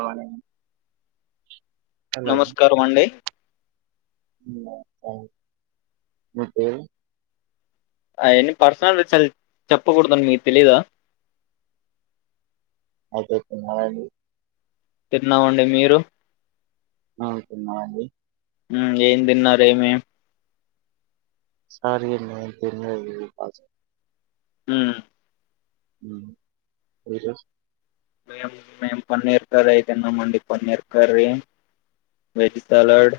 అవునవును నమస్కారం అండి మే అయన్న పర్సనల్ చ చెప్పకూడదుం మీకు తెలీదా అయితేతే మడి తిన్నామండి మీరు ఆ తన్నావడి ఏం తిన్నార ఏమి సారిే నన్ంత నజ పజ హ అకా మేం మేము పన్నీర్ కర్రీ తిన్నామండి paneer curry veg salad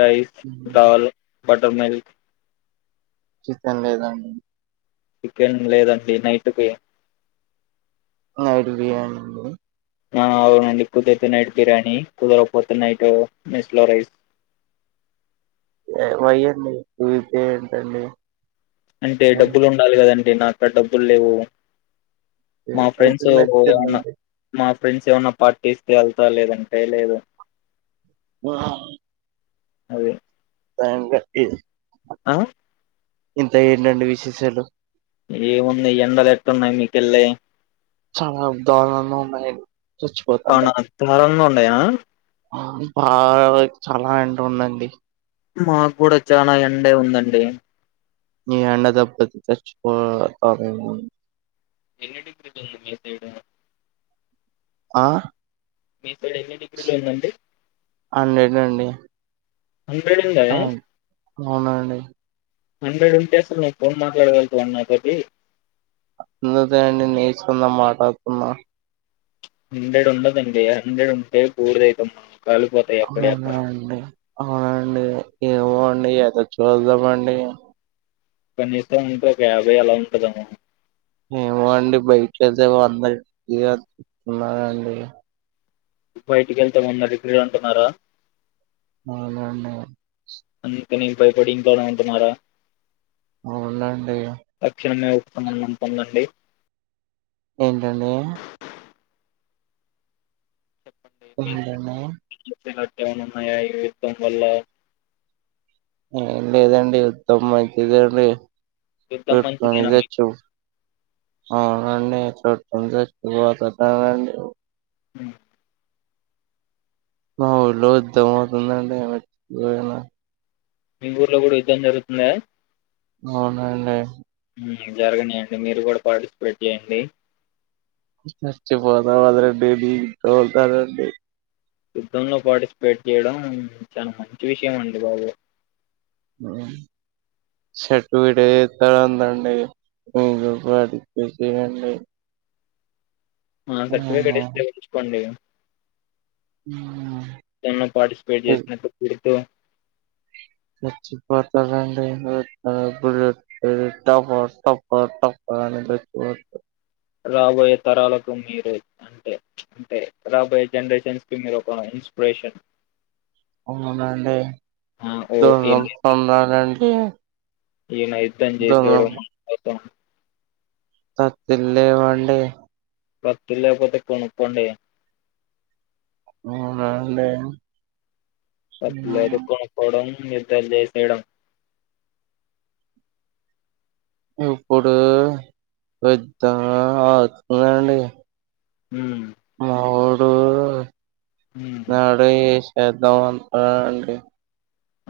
rice um కావాల బటర్ మల్క్ సం లేదండి చికెన్ లేదండి నైట్కి నైట్ బిర్యానీ అండి నా అవుడి కుదిర్తే నైట్ బిర్యానీ కుదరకపోతే నైట్ మెస్లో రైస్ అయండి ఏంటండి అంటే ఉమ్, డబ్బులు ఉండాలి కదాం అంటే నాక్కడ డబ్బులు లేవు మా అయితే ఫ్రెండ్స్ మీరు ఏమన్నా తినండి మా ఫ్రెండ్స్ ఏమన్నా పార్టీస్తే వెళ్తా లేదంటే లేదు హ అదే సకా ఆ ఇంత ఏంటండి విశేషాలు ఏముంది ఎండలు ఎట్టున్నాయి మీకెళ్ళి చ దర అవునా దర అంట బాగా చాలా ఎంట ఉండండి మాకు కూడా చాలా ఎండే ఉందండి నీ ఎండ దెబ్బతి తెచ్చిపోతామ ఎన్ని డిగ్రీది ఉంది మీ తడం ఆ ఇక్కడ ఎన్ని డిగ్రీలు ఉందండి హండ్రెడ్ ఉందా అ అవునండి హండ్రెడ్ ఉంటే అస్తలు ను ఫోన్ మాట్లాడగలుగుత వం అ తర్కి అందు తేని నేచన్నం మాటకన్నా హండ్రెడ్ ఉండదండి హండ్రెడ్ ఉంటే కూర్ద అవుతుమ్ మ అవునండి అవునండి ఎమో ఎధో చుదమ్ అండీ పనిస్తా అంటే ఒక యాభై ఆలా ఉంటదమ్ ఏమో అండి బయటసే అందనిస్తున్నాండి బయటికి వెళ్తామన్నారు ఇగ్రీడ్ అంటున్నారా అవునా అండి అందుకని ఇ పైపడి ఇంకోల ఉంటున్నారా అవునండి సంబంధం పొందండి ఏంట అండీ అంటన్నా ఎమానా ఉనాయా విధం వల్ల ఏం లేదండి ఉత్తమం మంచిదండి యుద్ధం మంచిదేనా తుదచ్చ ఆ అండీ చూచ్చపోతండి ఉమ్ మా ఊళ్ళ యుద్ధం అవుతుందండి పోయనా మీ ఊర్లో కూడా యుద్ధం జరుగుతున్దా అవున్ అండీ ఉమ్ జరగనీయంండి మీరు కూడా పార్టిసిపేట్ చేయండి చర్చ్చిపోతా వద రండిడి ఇ వెళ్తారుండి యుద్ధంలో పార్టిసిపేట్ చేయడం చాలా మంచి విషయం అండి బాబు ఉమ్ చెట్టు విడేస్త ఉందండి మీ పడి చెయండి ఆ సర్టిఫట్ ఇస్త చెయిచుకొండి నిన్న పార్టిసిపేట్ చేసినట్టు గుర్తు చచ్చిపోతారు అండి ప బులే టబ్బ టబ్బ టబ్బ అ చచ్చిపోతారు రాబోయే తరాలకు మీరు అంటే అంటే రాబోయే జనరేషన్స్ కి మీరు ఒక ఇన్స్పిరేషన్ అవునండి ఓ వల ఈయన పొందాలండి ఈయన యుద్ధం చేసేయడ జ తతి లే వండే కథలు లేపోతే కొణకుండే ఉమ్ నా లే అట్లేది కొపోవడం ఇద్దరిని ఏసేయడం ఇప్పుడు పెద్ద అతుందండి ఉమ్ మావోడు ఉమ్. నాడు చేద్దాం అ అండి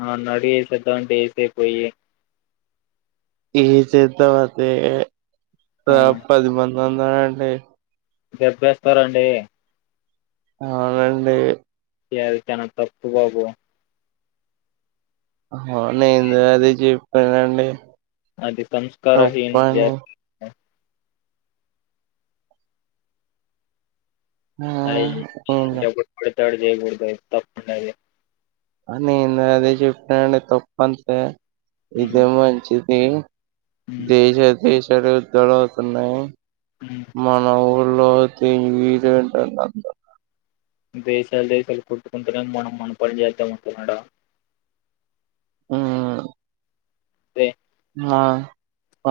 ఆ నడి ఏపిద్దా డేసే పోయి ఈ చేత వతే త ఆ పది మంది మందరంటే దెబ్బేస్తారండి అ అవునండి యాది కనా తప్పు బాబు నేన్ అది చె లేదండి అది సంస్కార హిన్ జస్ ఆ అయి ఇప్పుడ వస్తాడు చేయకుడదా తప్పది హ నేను అదే చెప్పినాండి తప్పు అంతే ఉమ్, ఇదే మంచిద్ ఏన్ ఉమ్, దేశ దేశ్ చెడు దొడవ అవుతున్నయి ఉమ్. మన ఊర్ లోది మీదెంట నంద దేశాల్ దేశాల్ కొట్టుకుంటేనే మనం మన పని చేేద్దామంటున్నాడా ఆయ్ దె ఆ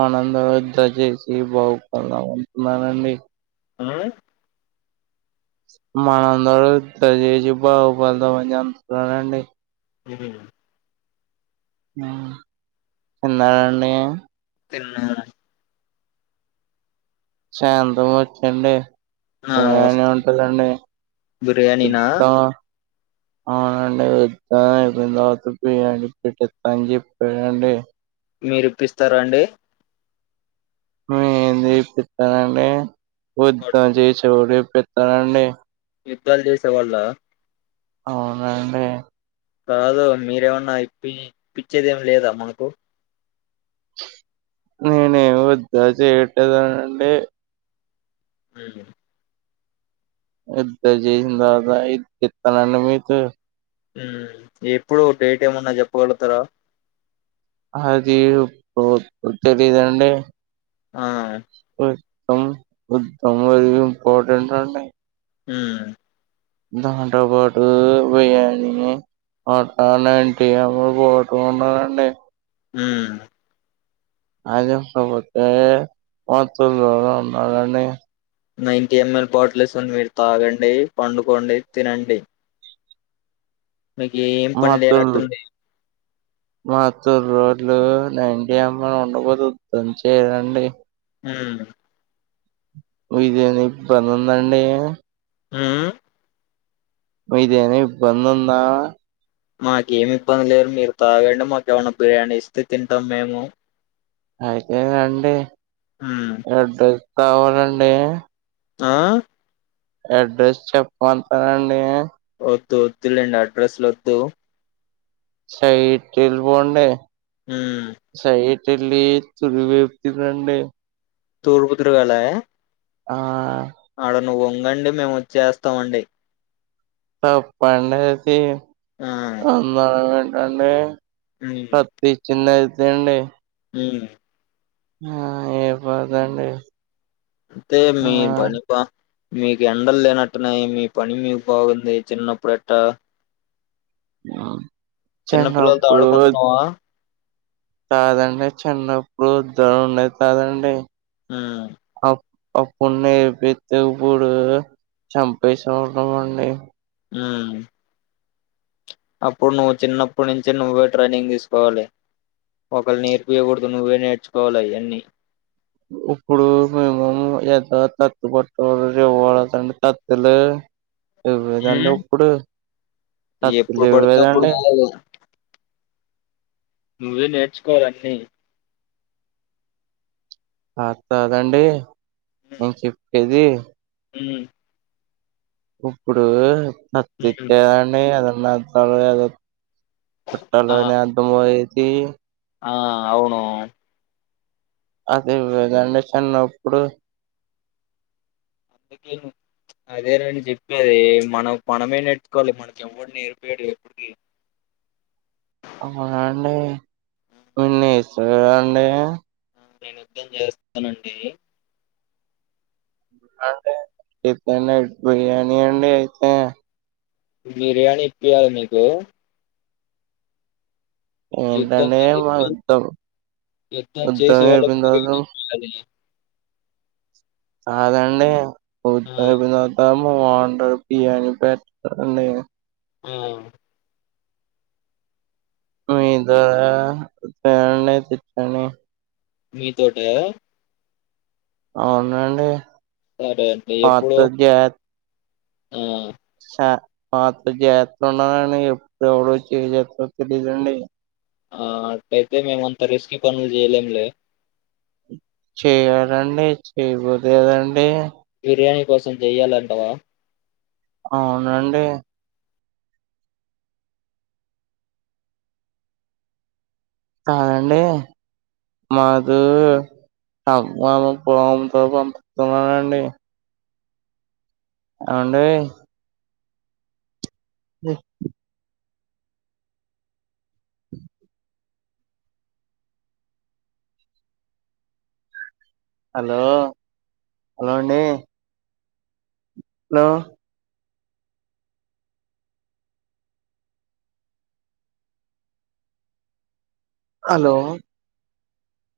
ఆనంద వద్ద చేసి బాగుపల ఉంటున్నానండి ఆయ్ మన అందరూద్ చేసి బాగు పడదామని చెంతున్నానండి ఏదైన తిన్నారండి తిన్నాను శాంతం వచ్చిండె ఆ, బిరియానీ వస్తు ఉంటదా అండి బిర్యానీనా సిద్ద అవునండి వెడ్జ్ అయిన తరువాత బిర్యాన పెట్టిస్తా అని చెప్పాడండి. మీరు ఇప్పిస్తర అండి ఉమ్ మీర్ ఇప్పిస్తారండి ఓద్ద వాడు చే దో రేపిస్తానండి యుద్ధాలు చేసె వాళ్ళ అవునండి కాదు మీరేమన్నా ఇప్పి ఇప్పించేదేమి లేదా మాకు నేనేమి యుద్దాల చెయట్లేదనండి లేదు ఇంత చేసిన తరువాత ఎందుకు ఇస్తాను అండి మీకు హు ఎప్పుడు డేట్ ఏమన్నా చెప్పగలుగుతారా అది తెలియదండి ఆ [unintelligible] ఇంపటెంట్ అండి మ్ దాంతో పాటు బిర్యానీ వండుతానండి [unintelligible] అండి హు అదికాపోతే [unintelligible] ఉన్నారండి నైన్టీ ఎంఎల్ బాటిల్స్ని మీరు తాగండి పండుకోండి తినండి మీకు ఏం పని లేనట్టుంది మా తోరూర్ లో నైంటీ ఏం ల్ ఉండపోతే దంచేదండి మ్ మీదేని ఇబ్బందుందా అండి మ్ మ్ మీదేని ఇబ్బందుందా మాకేమి ఇబ్బంది లేదు మీరు తాగండి మాకు ఏమన్నా బిర్యానీ ఇస్తే తింటాం మేము అయితే రండి హ్మ్ అడ్ర కావాలండి ఆ అడ్రస్ చెప్పంమంటారా అండి వద్దు వద్దులేండి అడ్రస్లు వద్దు సయిట్ ఎల్లిపోండి హు తెల్లి తుడివైపుకి రండి తూరుపుతిరగాలి ఆ నువ్వు వంగండి మేము చేస్తామండి ఆ పండుగకి ఆ అందరం అండి హ్మ్ కప్పిచిన్న ఎండీ ఉమ్ ఆ ఇవ్వదండి తె మీ బన్నీ బా మీకు ఎండలు లేనట్టున్నాయి మీ పని మీకు బాగుంది చిన్నప్పుడు ఎట్టా మా చిన్నపిల్లలతో ఆడుకుంటున్నావా కాదండి చిన్నప్పుడు ధన ఉండేది కదండీ ఉమ్ అప్పుడు నేర్పితే ఇప్పుడు చంపేసే ఉన్నాం అండి మ్మ్ అప్పుడు నువ్వు చిన్నప్పుడు నుంచే నువ్వే ట్రైనింగ్ తీసుకోవాలి, ఒకళ్ నేర్పియగూడుదు నువ్వే నేర్చుకోవాల అయన్ని. ఉప్పుడు మినిమం ఏదో తత్తు పట్టు రెవురంటే తత్తు లే ఇవ్వలేదండి ఉమ్ ఇప్పుడు అసలు ఎప్పుడు పడితే అప్పుడు ఇవ్వులేదండి కాదు నువ్వే నేర్చుకోవాలి అన్ని ఆట్ కాదండి నేను చెప్పేది హ్మ్ ఉప్పుడు ఉమ్ ఉమ్. మచ్చిచ్చేదండి అదన్ నా తలవాదొ పట్టా ఆ లోనే అర్థమయ్యేద్ తీ ఆ అవును అది ఇవ్వదండి చిన్నప్పుడు అందుకే ను ప్చ్ అదేరా నేను జెప్పేది మనకు మనమే నేర్చుకోవాలి. మనకెవ్వడు నేర్పీడు ఎపుడికి హాయ్ అండి ఉన్నిస్ సరే అండి నేను యుద్ధం జేస్తనండి అంటే రేపైనా బిర్యానీ అండి అయితే బిర్యానీ ఇప్పియ్యాలా మీకు యుద్ధం ఏంటండీ చే- మా యుద్ధం యుద్ధం చేసే వాళ్ళకి అయిపోయిన బిర్యానీ దవాత ఇయ్యాలి చాలండి ఆ యుద్దం అయిపోయిన దవాతమ్ వంట బియాని పెట్టండి ఆ మీ ద్వారా ఫ్యాన్ యే పిత్తాని మీ తోటయ అవునండి సరే అండి ఆత్త ఎప్పుడు జా ఆ శా మాత్తో జాగత్తగ ఉండాలండి ఎప్పుడు ఎవడొచ్చి యేం జేత్తాడో తెలియదండి. ఆ అట్లైతే మేమంత రిస్కీ పనులు జేయలేంలే చెయ్యాలండి చేయబోతే కదండి బిర్యానీ కోసం చెయ్యాలంటవా అవునండి కాదండి మాధు అభ్ మానంతో బాగుంతదని పంపితున్ననండి. అవండీ రేప్ హలో హలో అండి లో హలో